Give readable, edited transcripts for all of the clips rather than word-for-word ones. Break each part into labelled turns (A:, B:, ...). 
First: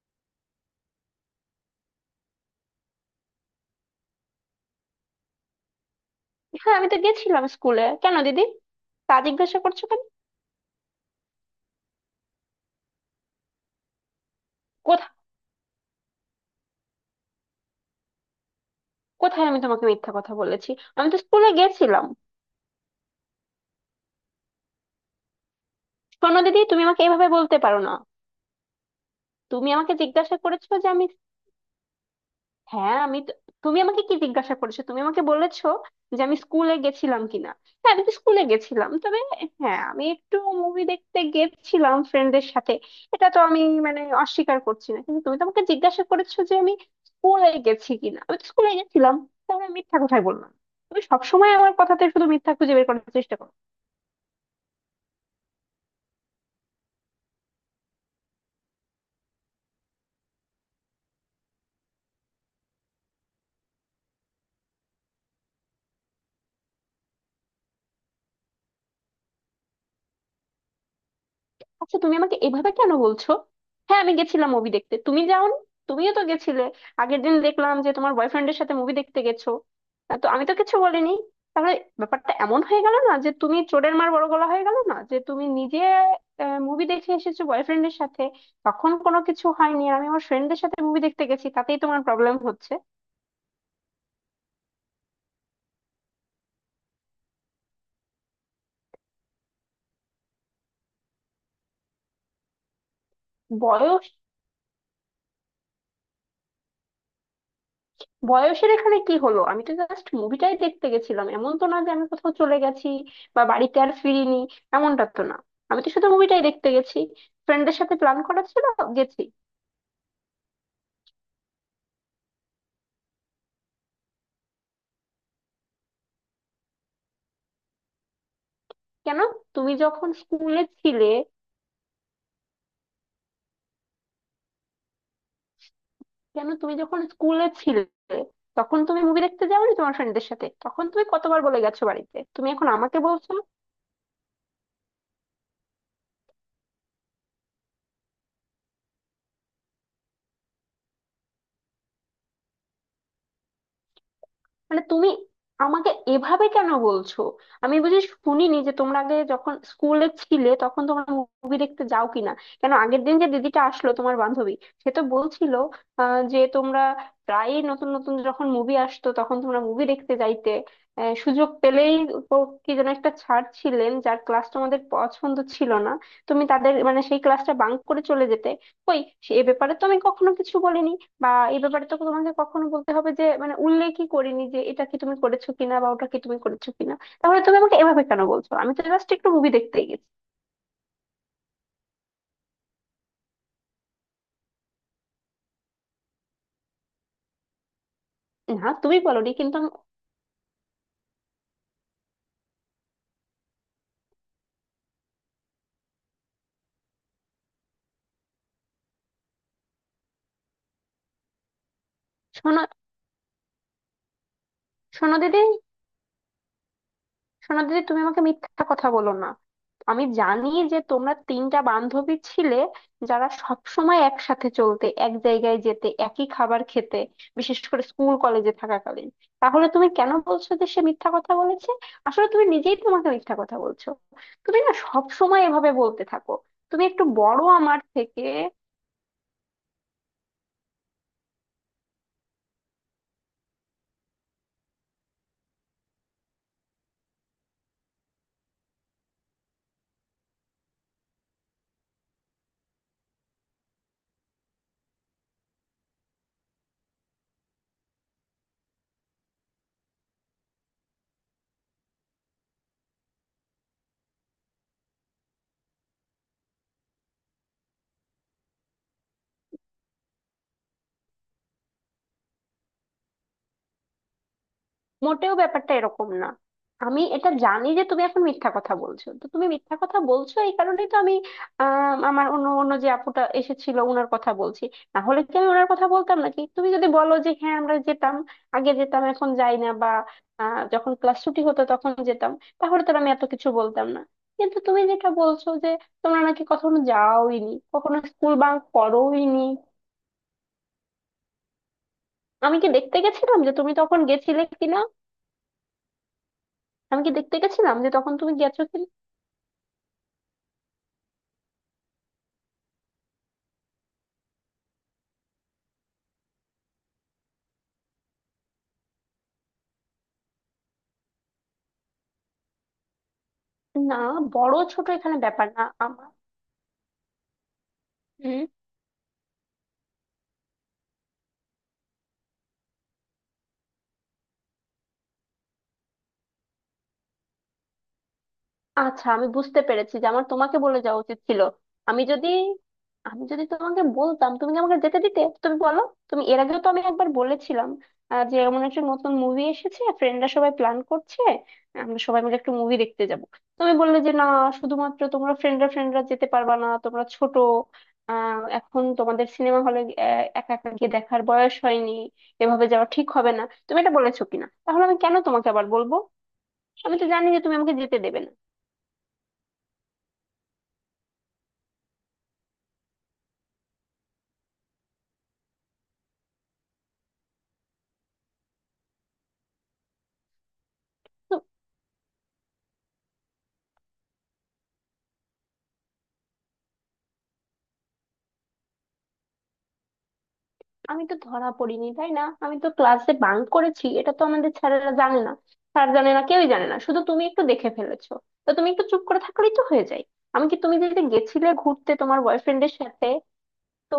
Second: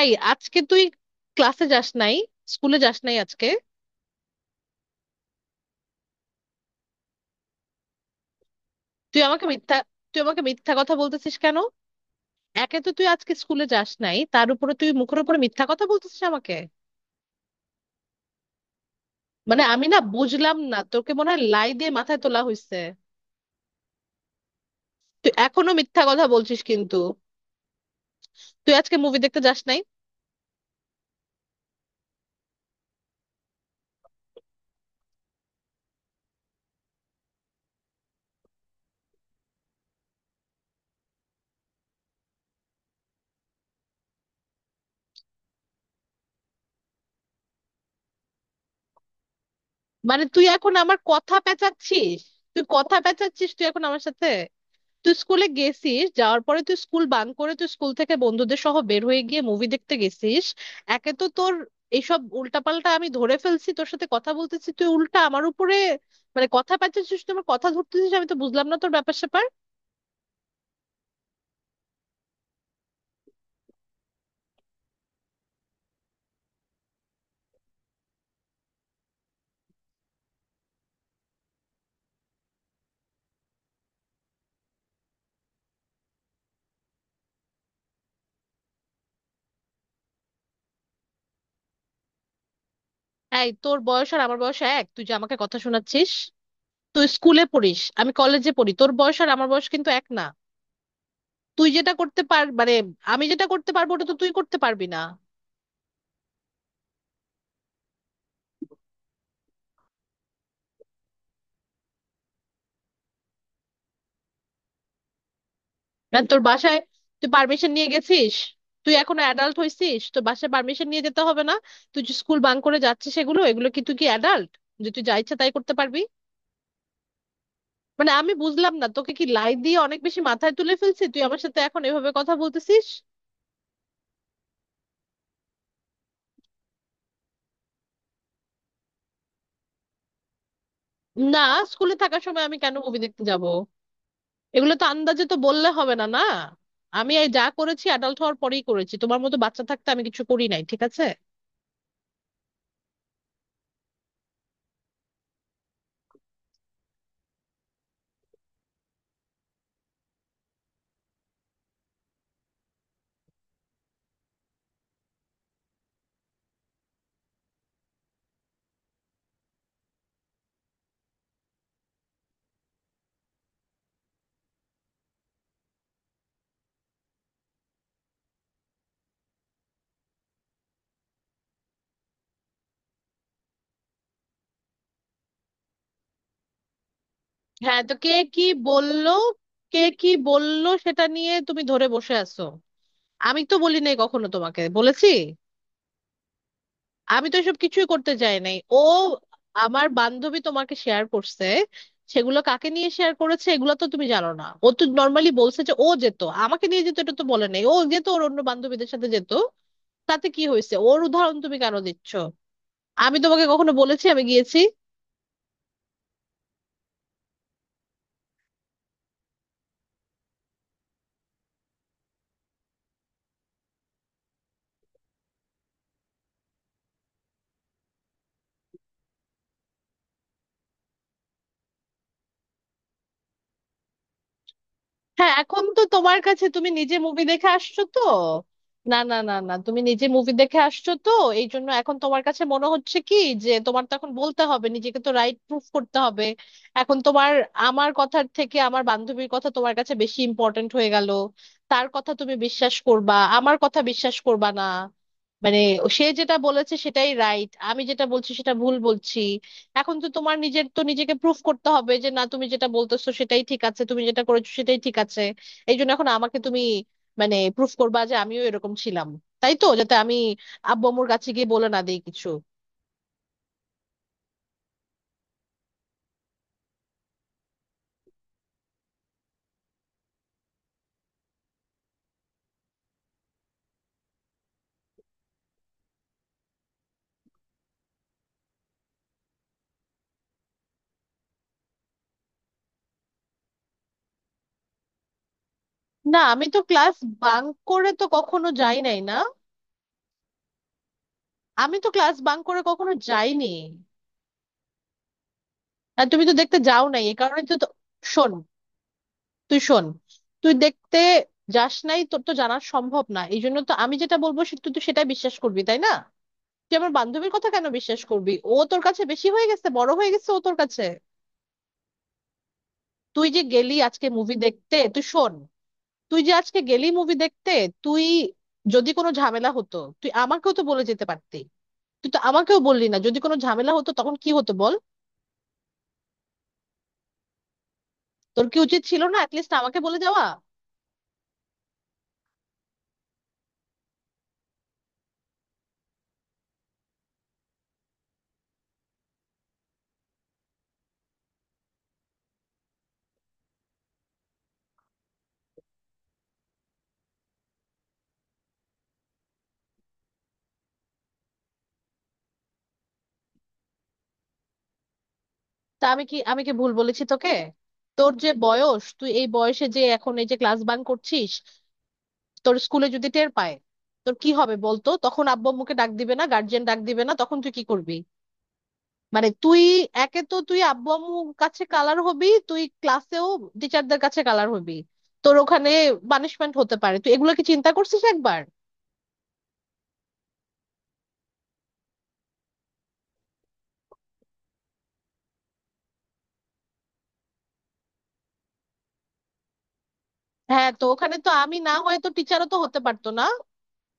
A: এই আজকে তুই ক্লাসে যাস নাই, স্কুলে যাস নাই আজকে?
B: হ্যাঁ, আমি তো গেছিলাম স্কুলে। কেন দিদি, তা
A: তুই আমাকে
B: জিজ্ঞাসা
A: মিথ্যা
B: করছো কেন?
A: তুই আমাকে মিথ্যা কথা বলতেছিস কেন? একে তো তুই আজকে স্কুলে যাস নাই, তার উপরে তুই
B: কোথা-
A: মুখের উপরে মিথ্যা কথা বলতেছিস আমাকে।
B: কোথায় আমি তোমাকে
A: আমি না
B: মিথ্যা কথা
A: বুঝলাম
B: বলেছি?
A: না,
B: আমি
A: তোকে
B: তো
A: মনে হয়
B: স্কুলে
A: লাই দিয়ে
B: গেছিলাম।
A: মাথায় তোলা হয়েছে। তুই এখনো মিথ্যা কথা
B: শোনো
A: বলছিস
B: দিদি, তুমি
A: কিন্তু।
B: আমাকে এভাবে বলতে পারো না।
A: তুই আজকে মুভি দেখতে যাস
B: তুমি
A: নাই?
B: আমাকে জিজ্ঞাসা করেছো যে আমি, হ্যাঁ আমি তো- তুমি আমাকে কি জিজ্ঞাসা করেছো? তুমি আমাকে বলেছো যে আমি স্কুলে গেছিলাম কিনা। হ্যাঁ, আমি তো স্কুলে গেছিলাম, তবে হ্যাঁ, আমি একটু মুভি দেখতে গেছিলাম ফ্রেন্ডদের সাথে। এটা তো আমি অস্বীকার করছি না, কিন্তু তুমি তো আমাকে জিজ্ঞাসা করেছো যে আমি স্কুলে গেছি কিনা। আমি তো স্কুলে গেছিলাম, তাহলে আমি মিথ্যা কথাই
A: তুই
B: বললাম?
A: এখন আমার
B: তুমি
A: কথা
B: সবসময় আমার কথাতে
A: পেঁচাচ্ছিস।
B: শুধু মিথ্যা
A: তুই
B: খুঁজে বের
A: কথা
B: করার চেষ্টা
A: পেঁচাচ্ছিস,
B: করো।
A: তুই এখন আমার সাথে। তুই স্কুলে গেছিস, যাওয়ার পরে তুই স্কুল বাঙ্ক করে, তুই স্কুল থেকে বন্ধুদের সহ বের হয়ে গিয়ে মুভি দেখতে গেছিস। একে তো তোর এইসব উল্টাপাল্টা আমি ধরে ফেলছি, তোর সাথে কথা বলতেছি, তুই উল্টা আমার উপরে কথা পাচ্ছিস, তুই আমার কথা ধরতেছিস। আমি তো বুঝলাম না তোর ব্যাপার স্যাপার।
B: আচ্ছা, তুমি আমাকে এভাবে কেন বলছো? হ্যাঁ, আমি গেছিলাম মুভি দেখতে, তুমি যাওনি? তুমিও তো গেছিলে। আগের দিন দেখলাম যে তোমার বয়ফ্রেন্ডের সাথে মুভি দেখতে গেছো। তো আমি তো কিছু বলিনি। তাহলে ব্যাপারটা এমন হয়ে গেল না যে তুমি চোরের মার বড় গলা হয়ে গেল না, যে তুমি নিজে মুভি দেখে এসেছো বয়ফ্রেন্ডের সাথে, তখন কোনো কিছু হয়নি, আর আমি আমার ফ্রেন্ডদের সাথে মুভি দেখতে গেছি, তাতেই তোমার প্রবলেম হচ্ছে।
A: এই তোর বয়স আর আমার বয়স এক, তুই যে আমাকে কথা শোনাচ্ছিস? তুই স্কুলে পড়িস, আমি কলেজে পড়ি, তোর বয়স আর আমার বয়স কিন্তু এক না। তুই যেটা করতে পার মানে আমি যেটা করতে পারবো ওটা
B: বয়স
A: তো তুই করতে পারবি না।
B: বয়সের এখানে কি হলো? আমি তো জাস্ট মুভিটাই দেখতে গেছিলাম, এমন তো না যে আমি কোথাও চলে গেছি বা বাড়িতে আর ফিরিনি। এমনটা তো না, আমি তো শুধু
A: আর তোর
B: মুভিটাই দেখতে
A: বাসায়
B: গেছি।
A: তুই পারমিশন
B: ফ্রেন্ডের
A: নিয়ে
B: সাথে প্ল্যান
A: গেছিস?
B: করা ছিল,
A: তুই এখনো
B: গেছি।
A: অ্যাডাল্ট হইছিস? তোর বাসায় পারমিশন নিয়ে যেতে হবে না? তুই যে স্কুল বাঙ্ক করে যাচ্ছিস, এগুলো এগুলো কি, তুই কি অ্যাডাল্ট যে তুই যা ইচ্ছা তাই করতে পারবি? আমি বুঝলাম না, তোকে
B: কেন
A: কি লাই
B: তুমি
A: দিয়ে অনেক
B: যখন
A: বেশি মাথায়
B: স্কুলে
A: তুলে ফেলছি,
B: ছিলে
A: তুই আমার সাথে এখন এভাবে কথা বলতেছিস?
B: কেন, তুমি যখন স্কুলে ছিলে তখন তুমি মুভি দেখতে যাওনি তোমার ফ্রেন্ডদের সাথে? তখন তুমি কতবার
A: না,
B: বলে গেছো
A: স্কুলে
B: বাড়িতে,
A: থাকার সময়
B: তুমি
A: আমি
B: এখন
A: কেন
B: আমাকে
A: মুভি দেখতে
B: বলছো?
A: যাব? এগুলো তো আন্দাজে তো বললে হবে না না। আমি এই যা করেছি অ্যাডাল্ট হওয়ার পরেই করেছি, তোমার মতো বাচ্চা থাকতে আমি কিছু করি নাই, ঠিক আছে?
B: মানে তুমি আমাকে এভাবে কেন বলছো? আমি শুনিনি যে তোমরা আগে যখন স্কুলে ছিলে তখন তোমরা মুভি দেখতে যাও কিনা? কেন, আগের দিন যে দিদিটা আসলো তোমার বান্ধবী, সে তো বলছিল যে তোমরা প্রায়ই নতুন নতুন যখন মুভি আসতো তখন তোমরা মুভি দেখতে যাইতে, সুযোগ পেলেই। ও- কি যেন একটা ছাড় ছিলেন যার ক্লাস তোমাদের পছন্দ ছিল না, তুমি তাদের মানে সেই ক্লাসটা বাঙ্ক করে চলে যেতে। কই, সে এ ব্যাপারে তো আমি কখনো কিছু বলিনি বা এই ব্যাপারে তো তোমাকে কখনো বলতে হবে যে মানে উল্লেখই করিনি যে এটা কি তুমি করেছো কিনা বা ওটা কি তুমি করেছো কিনা। তাহলে তুমি আমাকে
A: হ্যাঁ তো
B: এভাবে কেন বলছো? আমি তো জাস্ট
A: বললো
B: একটু মুভি
A: কে
B: দেখতে
A: কি
B: গেছি।
A: বললো সেটা নিয়ে তুমি ধরে বসে আছো। আমি তো বলি নাই কখনো তোমাকে বলেছি, আমি তো এসব কিছুই করতে চাই নাই
B: না,
A: ও।
B: তুমি বলোনি,
A: আমার বান্ধবী তোমাকে শেয়ার করছে সেগুলো কাকে নিয়ে শেয়ার করেছে এগুলো তো তুমি জানো না। ও তো নর্মালি বলছে যে ও যেত আমাকে নিয়ে যেত, এটা তো বলে নাই। ও যেত ওর অন্য বান্ধবীদের সাথে যেত, তাতে কি হয়েছে? ওর উদাহরণ তুমি কেন দিচ্ছ?
B: শোনো,
A: আমি তোমাকে কখনো বলেছি আমি গিয়েছি?
B: শোনো দিদি শোনো দিদি, তুমি আমাকে মিথ্যা কথা বলো না। আমি জানি যে তোমরা তিনটা বান্ধবী ছিলে যারা সব সময় একসাথে চলতে, এক জায়গায় যেতে, একই খাবার খেতে, বিশেষ করে স্কুল কলেজে থাকাকালীন। তাহলে তুমি কেন বলছো যে সে মিথ্যা কথা বলেছে? আসলে তুমি নিজেই তোমাকে মিথ্যা কথা বলছো। তুমি না সব
A: হ্যাঁ,
B: সময়
A: এখন
B: এভাবে
A: তো
B: বলতে
A: তোমার
B: থাকো।
A: কাছে, তুমি
B: তুমি
A: নিজে
B: একটু
A: মুভি
B: বড়
A: দেখে
B: আমার
A: আসছো তো।
B: থেকে।
A: না না না না তুমি নিজে মুভি দেখে আসছো তো, এই জন্য এখন তোমার কাছে মনে হচ্ছে কি যে তোমার তো এখন বলতে হবে, নিজেকে তো রাইট প্রুফ করতে হবে। এখন তোমার আমার কথার থেকে আমার বান্ধবীর কথা তোমার কাছে বেশি ইম্পর্ট্যান্ট হয়ে গেল। তার কথা তুমি বিশ্বাস করবা, আমার কথা বিশ্বাস করবা না। মানে সে যেটা বলেছে সেটাই রাইট, আমি যেটা বলছি সেটা ভুল বলছি। এখন তো তোমার নিজের তো নিজেকে প্রুফ করতে হবে যে না, তুমি যেটা বলতেছো সেটাই ঠিক আছে, তুমি যেটা করেছো সেটাই ঠিক আছে। এই জন্য এখন আমাকে তুমি প্রুফ করবা যে আমিও এরকম ছিলাম, তাই তো, যাতে আমি আব্বু আম্মুর কাছে গিয়ে বলে না দিই কিছু।
B: মোটেও ব্যাপারটা এরকম না। আমি এটা জানি যে তুমি এখন মিথ্যা কথা বলছো, তো তুমি মিথ্যা কথা বলছো এই কারণেই তো আমি আমার অন্য অন্য যে আপুটা এসেছিল, ওনার কথা বলছি। না হলে কি আমি ওনার কথা বলতাম নাকি? তুমি যদি বলো যে হ্যাঁ আমরা যেতাম, আগে যেতাম এখন যাই না, বা যখন ক্লাস ছুটি হতো তখন যেতাম, তাহলে তো আর আমি এত কিছু বলতাম না। কিন্তু তুমি যেটা বলছো যে
A: না
B: তোমরা নাকি
A: আমি তো
B: কখনো
A: ক্লাস বাঙ্ক
B: যাওইনি,
A: করে
B: কখনো
A: তো
B: স্কুল
A: কখনো
B: বাঙ্ক
A: যাই নাই না,
B: করোইনি।
A: আমি তো ক্লাস বাঙ্ক
B: আমি
A: করে
B: কি
A: কখনো
B: দেখতে গেছিলাম
A: যাইনি।
B: যে তুমি তখন গেছিলে কিনা?
A: আর তুমি তো দেখতে যাও
B: আমি
A: নাই,
B: কি
A: এই
B: দেখতে
A: কারণে তো তো-
B: গেছিলাম যে তখন
A: শোন,
B: তুমি গেছো?
A: তুই শোন, তুই দেখতে যাস নাই, তোর তো জানা সম্ভব না। এই জন্য তো আমি যেটা বলবো তুই তো সেটা বিশ্বাস করবি, তাই না? তুই আমার বান্ধবীর কথা কেন বিশ্বাস করবি? ও তোর কাছে বেশি হয়ে গেছে, বড় হয়ে গেছে ও তোর কাছে। তুই যে গেলি
B: না,
A: আজকে মুভি
B: বড়
A: দেখতে,
B: ছোট
A: তুই
B: এখানে
A: শোন,
B: ব্যাপার না আমার।
A: তুই যে আজকে গেলি মুভি দেখতে, তুই
B: হুম।
A: যদি কোনো ঝামেলা হতো তুই আমাকেও তো বলে যেতে পারতি। তুই তো আমাকেও বললি না, যদি কোনো ঝামেলা হতো তখন কি হতো বল? তোর কি উচিত ছিল
B: আচ্ছা,
A: না
B: আমি
A: অ্যাটলিস্ট
B: বুঝতে
A: আমাকে
B: পেরেছি
A: বলে
B: যে
A: যাওয়া?
B: আমার তোমাকে বলে যাওয়া উচিত ছিল। আমি যদি আমি যদি তোমাকে বলতাম তুমি কি আমাকে যেতে দিতে, তুমি বলো? তুমি এর আগেও তো, আমি একবার বলেছিলাম যে এমন একটা নতুন মুভি এসেছে, ফ্রেন্ডরা সবাই প্ল্যান করছে, আমরা সবাই মিলে একটু মুভি দেখতে যাব। তুমি বললে যে না, শুধুমাত্র তোমরা ফ্রেন্ডরা ফ্রেন্ডরা যেতে পারবা না, তোমরা ছোট। আহ, এখন তোমাদের সিনেমা হলে একা একা গিয়ে দেখার বয়স হয়নি, এভাবে যাওয়া ঠিক হবে না। তুমি এটা বলেছো কিনা? তাহলে আমি কেন তোমাকে আবার
A: তা
B: বলবো?
A: আমি কি, ভুল
B: আমি
A: বলেছি
B: তো জানি
A: তোকে?
B: যে তুমি আমাকে যেতে
A: তোর
B: দেবে
A: যে
B: না।
A: বয়স, তুই এই বয়সে যে এখন এই যে ক্লাস বাঙ্ক করছিস, তোর স্কুলে যদি টের পায় তোর কি হবে বলতো? তখন আব্বু আম্মুকে ডাক দিবে না, গার্জিয়ান ডাক দিবে না? তখন তুই কি করবি? মানে তুই একে তো তুই আব্বু আম্মুর কাছে কালার হবি, তুই ক্লাসেও টিচারদের কাছে কালার হবি, তোর ওখানে পানিশমেন্ট হতে পারে। তুই এগুলো কি চিন্তা করছিস একবার?
B: আমি তো ধরা পড়িনি তাই না? আমি তো ক্লাসে বাঙ্ক করেছি, এটা তো আমাদের স্যারেরা জানে না। স্যার জানে না, কেউই জানে না, শুধু তুমি একটু দেখে ফেলেছো। তো তুমি একটু চুপ করে থাকলেই তো হয়ে যায়। আমি কি
A: হ্যাঁ,
B: তুমি
A: তো
B: যে যে
A: ওখানে তো
B: গেছিলে
A: আমি না
B: ঘুরতে
A: হয়, তো
B: তোমার
A: টিচারও তো
B: বয়ফ্রেন্ডের
A: হতে
B: সাথে,
A: পারতো না?
B: তো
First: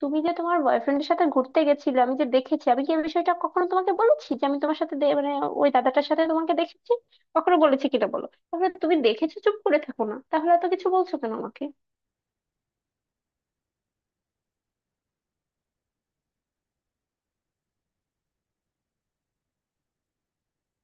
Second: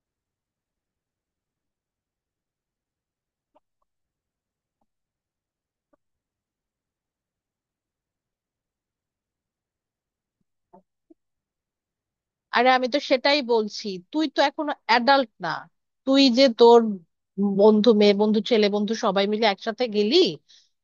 B: তুমি যে তোমার বয়ফ্রেন্ডের সাথে ঘুরতে গেছিলে, আমি যে দেখেছি, আমি কি এই বিষয়টা কখনো তোমাকে বলেছি যে আমি তোমার সাথে দে- মানে ওই দাদাটার সাথে তোমাকে দেখেছি? কখনো বলেছি কিটা বলো? তাহলে তুমি দেখেছো, চুপ করে থাকো না, তাহলে এত কিছু বলছো কেন আমাকে?
A: আরে আমি তো সেটাই বলছি, তুই তো এখনো অ্যাডাল্ট না। তুই যে তোর বন্ধু, মেয়ে বন্ধু, ছেলে বন্ধু সবাই মিলে একসাথে গেলি,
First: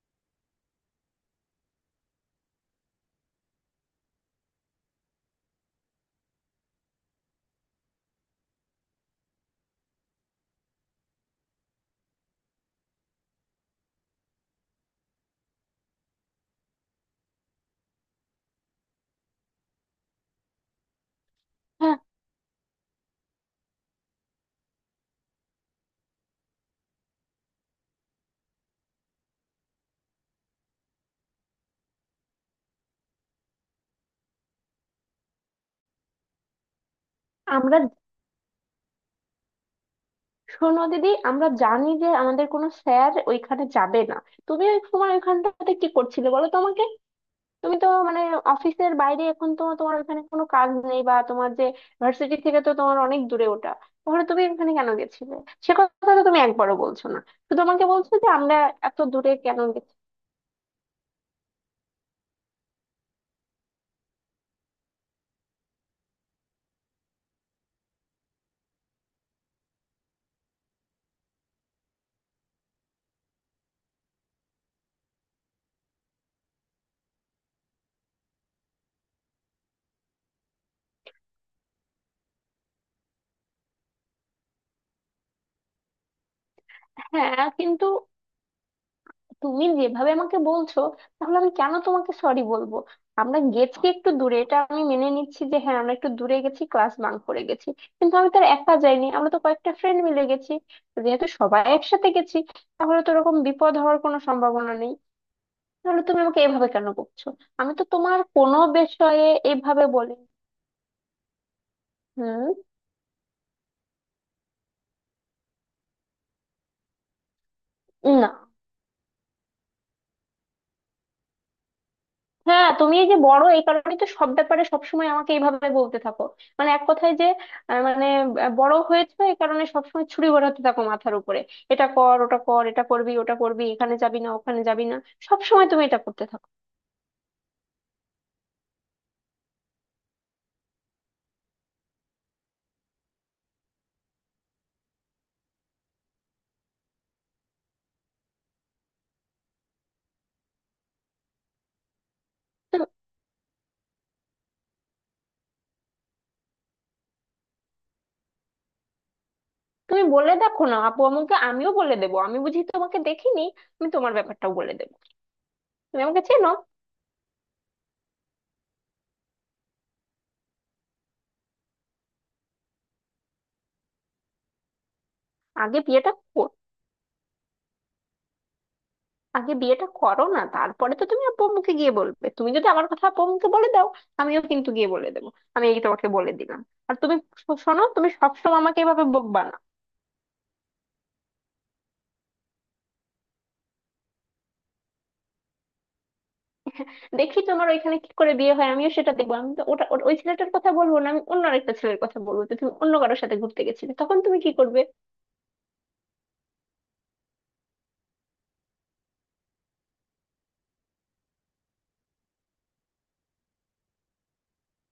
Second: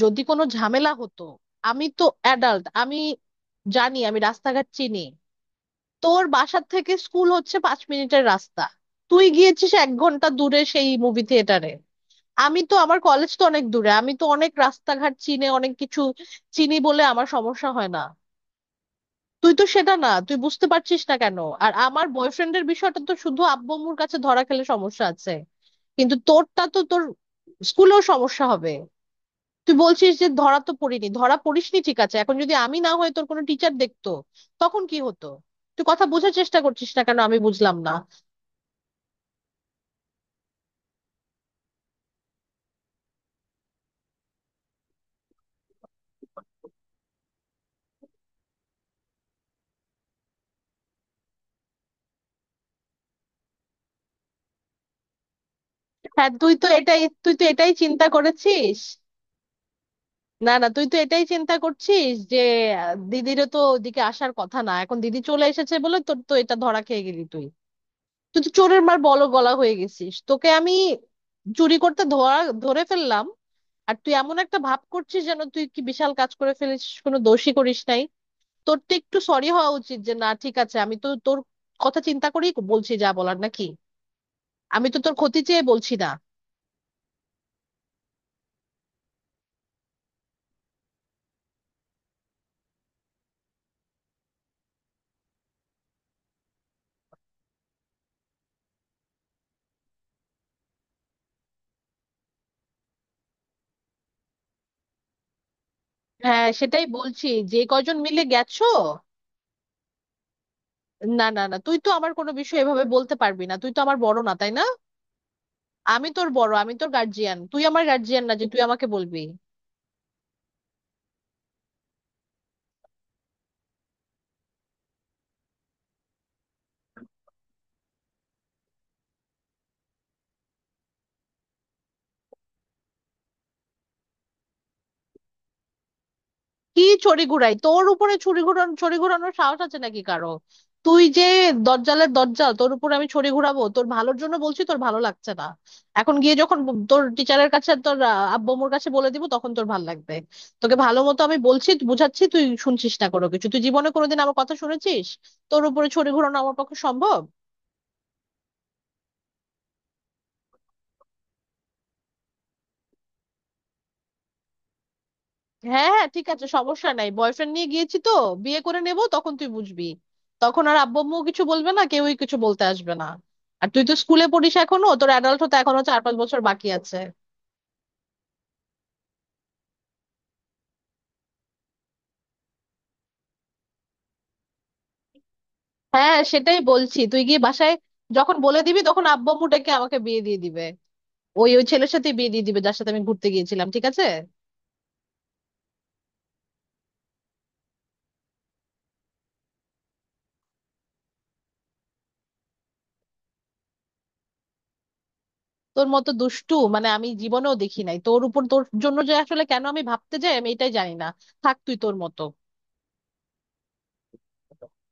A: যদি কোনো ঝামেলা হতো? আমি তো অ্যাডাল্ট, আমি জানি, আমি রাস্তাঘাট চিনি। তোর বাসার থেকে স্কুল হচ্ছে 5 মিনিটের রাস্তা, তুই গিয়েছিস 1 ঘন্টা দূরে সেই মুভি থিয়েটারে। আমি তো, আমার কলেজ তো অনেক দূরে, আমি তো অনেক রাস্তাঘাট চিনে, অনেক কিছু চিনি বলে আমার সমস্যা হয় না। তুই তো সেটা না, তুই বুঝতে পারছিস না কেন? আর
B: হ্যাঁ
A: আমার বয়ফ্রেন্ডের বিষয়টা তো শুধু আব্বু আম্মুর কাছে ধরা খেলে সমস্যা আছে, কিন্তু তোরটা তো তোর স্কুলেও সমস্যা হবে। তুই বলছিস যে ধরা তো পড়িনি, ধরা পড়িসনি ঠিক আছে, এখন যদি আমি না হয়ে তোর কোনো টিচার দেখতো তখন কি হতো? তুই কথা বোঝার চেষ্টা করছিস না কেন, আমি বুঝলাম
B: আমরা
A: না।
B: শোনো দিদি, আমরা জানি যে আমাদের কোনো স্যার ওইখানে যাবে না। তুমি ওই সময় ওইখানটাতে কি করছিলে বলো তো আমাকে? তুমি তো মানে অফিসের বাইরে এখন তো তোমার ওখানে কোনো কাজ নেই, বা তোমার যে ভার্সিটি, থেকে তো তোমার অনেক দূরে ওটা। তাহলে তুমি ওখানে কেন গেছিলে? সে কথা তো
A: হ্যাঁ
B: তুমি
A: তুই তো
B: একবারও
A: এটাই
B: বলছো না,
A: তুই তো
B: শুধু
A: এটাই
B: আমাকে
A: চিন্তা
B: বলছো যে আমরা
A: করেছিস।
B: এত দূরে কেন গেছি।
A: না না তুই তো এটাই চিন্তা করছিস যে দিদিরও তো ওদিকে আসার কথা না, এখন দিদি চলে এসেছে বলে তোর তো এটা ধরা খেয়ে গেলি তুই। তুই তো চোরের মার বল গলা হয়ে গেছিস, তোকে আমি চুরি করতে ধরা ধরে ফেললাম, আর তুই এমন একটা ভাব করছিস যেন তুই কি বিশাল কাজ করে ফেলিস, কোনো দোষই করিস নাই। তোর তো একটু সরি হওয়া উচিত যে না ঠিক আছে, আমি তো তোর কথা চিন্তা করেই বলছি যা বলার, নাকি? আমি তো তোর ক্ষতি চেয়ে বলছি না।
B: হ্যাঁ, কিন্তু তুমি যেভাবে আমাকে বলছো, তাহলে আমি কেন তোমাকে সরি বলবো? আমরা গেছি একটু দূরে, এটা আমি মেনে নিচ্ছি যে হ্যাঁ আমরা একটু দূরে গেছি, ক্লাস বাঙ্ক করে গেছি। কিন্তু আমি তো আর একা যাইনি, আমরা তো কয়েকটা ফ্রেন্ড মিলে গেছি। যেহেতু সবাই একসাথে গেছি, তাহলে তো এরকম বিপদ হওয়ার কোনো সম্ভাবনা নেই। তাহলে তুমি আমাকে
A: হ্যাঁ
B: এভাবে
A: সেটাই
B: কেন বকছো?
A: বলছি, যে
B: আমি তো
A: কয়জন
B: তোমার
A: মিলে
B: কোনো
A: গেছো?
B: বিষয়ে এভাবে বলি?
A: না না না তুই তো আমার কোনো
B: হুম।
A: বিষয় এভাবে বলতে পারবি না, তুই তো আমার বড় না, তাই না? আমি তোর বড়, আমি তোর গার্জিয়ান, তুই আমার গার্জিয়ান
B: না।
A: না যে তুই আমাকে বলবি।
B: হ্যাঁ, তুমি এই যে বড়, এই কারণে তো সব ব্যাপারে সবসময় আমাকে এইভাবে বলতে থাকো। মানে এক কথায় যে আহ, মানে আহ, বড় হয়েছে এই কারণে সবসময় ছুরি ঘোরাতে থাকো মাথার উপরে। এটা কর, ওটা কর, এটা করবি, ওটা করবি, এখানে যাবি না, ওখানে যাবি না, সবসময় তুমি এটা করতে থাকো।
A: কি ছড়ি ঘুরাই তোর উপরে? ছুরি ঘুরানো, ছড়ি ঘুরানোর সাহস আছে নাকি কারো? তুই যে দজ্জালের দজ্জাল, তোর উপরে আমি ছড়ি ঘুরাবো? তোর ভালোর জন্য বলছি, তোর ভালো লাগছে না। এখন গিয়ে যখন তোর টিচারের কাছে, তোর আব্বু আম্মুর কাছে বলে দিব তখন তোর ভালো লাগবে। তোকে ভালো মতো আমি বলছি বুঝাচ্ছি, তুই
B: তো
A: শুনছিস না কোনো কিছু। তুই জীবনে কোনোদিন আমার কথা শুনেছিস? তোর উপরে ছড়ি ঘুরানো আমার পক্ষে সম্ভব।
B: তুমি বলে দেখো না আপু আমাকে, আমিও বলে দেবো। আমি বুঝি, তোমাকে দেখিনি? আমি তোমার ব্যাপারটাও বলে দেবো,
A: হ্যাঁ
B: তুমি
A: হ্যাঁ
B: আমাকে
A: ঠিক আছে,
B: চেনো।
A: সমস্যা নাই, বয়ফ্রেন্ড নিয়ে গিয়েছি তো, বিয়ে করে নেব, তখন তুই বুঝবি। তখন আর আব্বু আম্মুও কিছু বলবে না, কেউই কিছু বলতে আসবে না। আর তুই তো স্কুলে পড়িস এখনো, তোর অ্যাডাল্ট হতে
B: আগে
A: এখনো চার
B: বিয়েটা
A: পাঁচ বছর
B: করো
A: বাকি আছে।
B: আগে বিয়েটা করো না, তারপরে তো তুমি আব্বু আম্মুকে গিয়ে বলবে। তুমি যদি আমার কথা আব্বু আম্মুকে বলে দাও, আমিও কিন্তু গিয়ে বলে দেবো। আমি এই তোমাকে
A: হ্যাঁ
B: বলে
A: সেটাই
B: দিলাম। আর
A: বলছি,
B: তুমি,
A: তুই গিয়ে বাসায়
B: শোনো, তুমি
A: যখন বলে
B: সবসময় আমাকে
A: দিবি তখন
B: এভাবে
A: আব্বু
B: বকবা
A: আম্মু
B: না।
A: ডেকে আমাকে বিয়ে দিয়ে দিবে, ওই ওই ছেলের সাথে বিয়ে দিয়ে দিবে যার সাথে আমি ঘুরতে গিয়েছিলাম, ঠিক আছে?
B: দেখি তোমার ওইখানে কি করে বিয়ে হয়, আমিও সেটা দেখবো। আমি তো ওটা ওটা- ওই ছেলেটার কথা বলবো না, আমি অন্য একটা ছেলের কথা বলবো যে তুমি অন্য কারোর সাথে ঘুরতে গেছিলে, তখন তুমি কি করবে?
A: তোর মতো দুষ্টু আমি জীবনেও দেখি নাই। তোর উপর, তোর জন্য যে আসলে কেন আমি ভাবতে যাই আমি এটাই জানি না। থাক তুই তোর মতো।